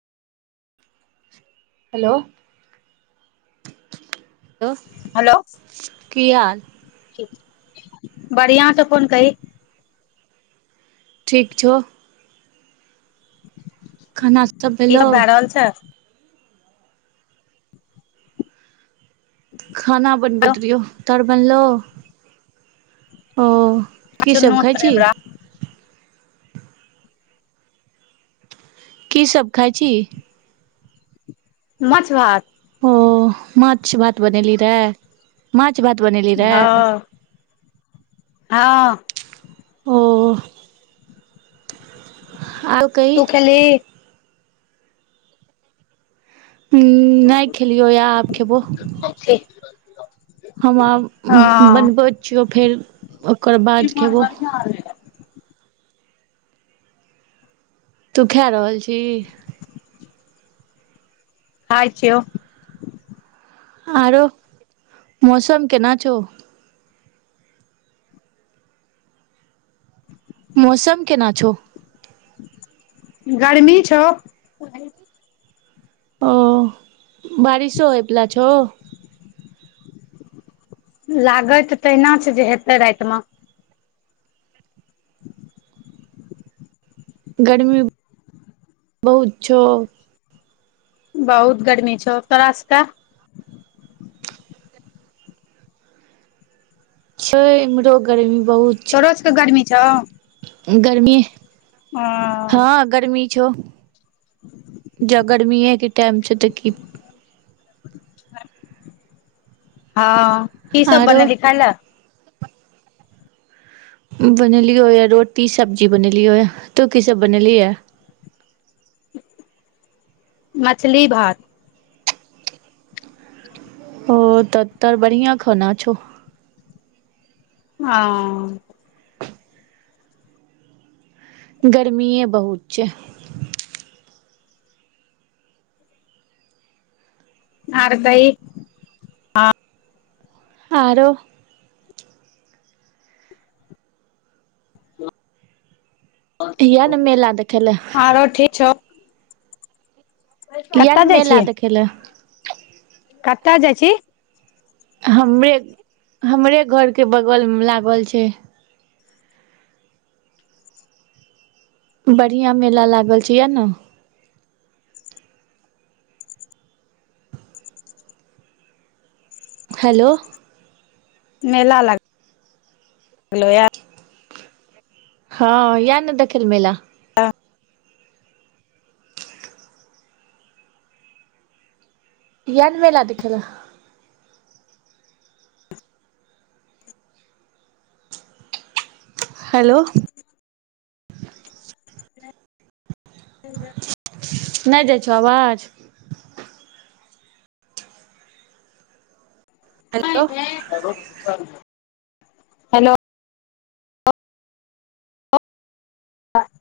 Hello hello hello की हाल बढ़ियासँ फोन करही ठीक छौ खाना सब भेलैह चल [unintelligible] खाना बनबैत रहियौ तोहर बनलो ओ की सब खाइ चुन्नोत रहे छी हमरा की सब खाय छी माछ भात ओ माछ भात बनेली रेहै माछ भात बने हँ हँ ओ आर कहि [unintelligible] हूँ नहि खेलियो यऽ आब खेबो हँ हम आब बनबै छियो फेर ओकर बाद खेबौ तू खा रहल छै। खाइ छियों। आरो मौसम केना छै। [inaudible] मौसम केना छै। गरमि छौ ओ। ओ बारिशो होइ पला छै। लागत तहिना छै जे हेते राति मे [inaudible] गरमी बहुत छै। बहुत गर्मी छै तो रास्ता छै एमहरो गर्मी बहुत छै, तोरो सबके गर्मी छौ गर्मी ओ हँ गरमी छै जे गर्मी ह कि टाम च तऽ हँ क सभ आरो बनेली खइ ल बनली हो यै रोटी सब्जी बनली हो य तू की सभ बनली य मछली भात। ओ तऽ तोर बढ़िया खाना छौ आ। गर्मीए बहुत छै। ओर कही ओरो ये नहि मेला देखले। ओर ठीक छौ किए कतऽ नहि जाइ मेला देखै लए कतआ जाय छी। हमरे हमरे घर के बगल मे लागल छै। बढ़िया मेला लागल छै, आ हेलो। मेला लाग य हँ ये तऽ देखले मेल हँ। एन मेल देख्ले हेलो। [inaudible] ह। नहि जाइ छहो आवाज। हेलो। आरो। हँ।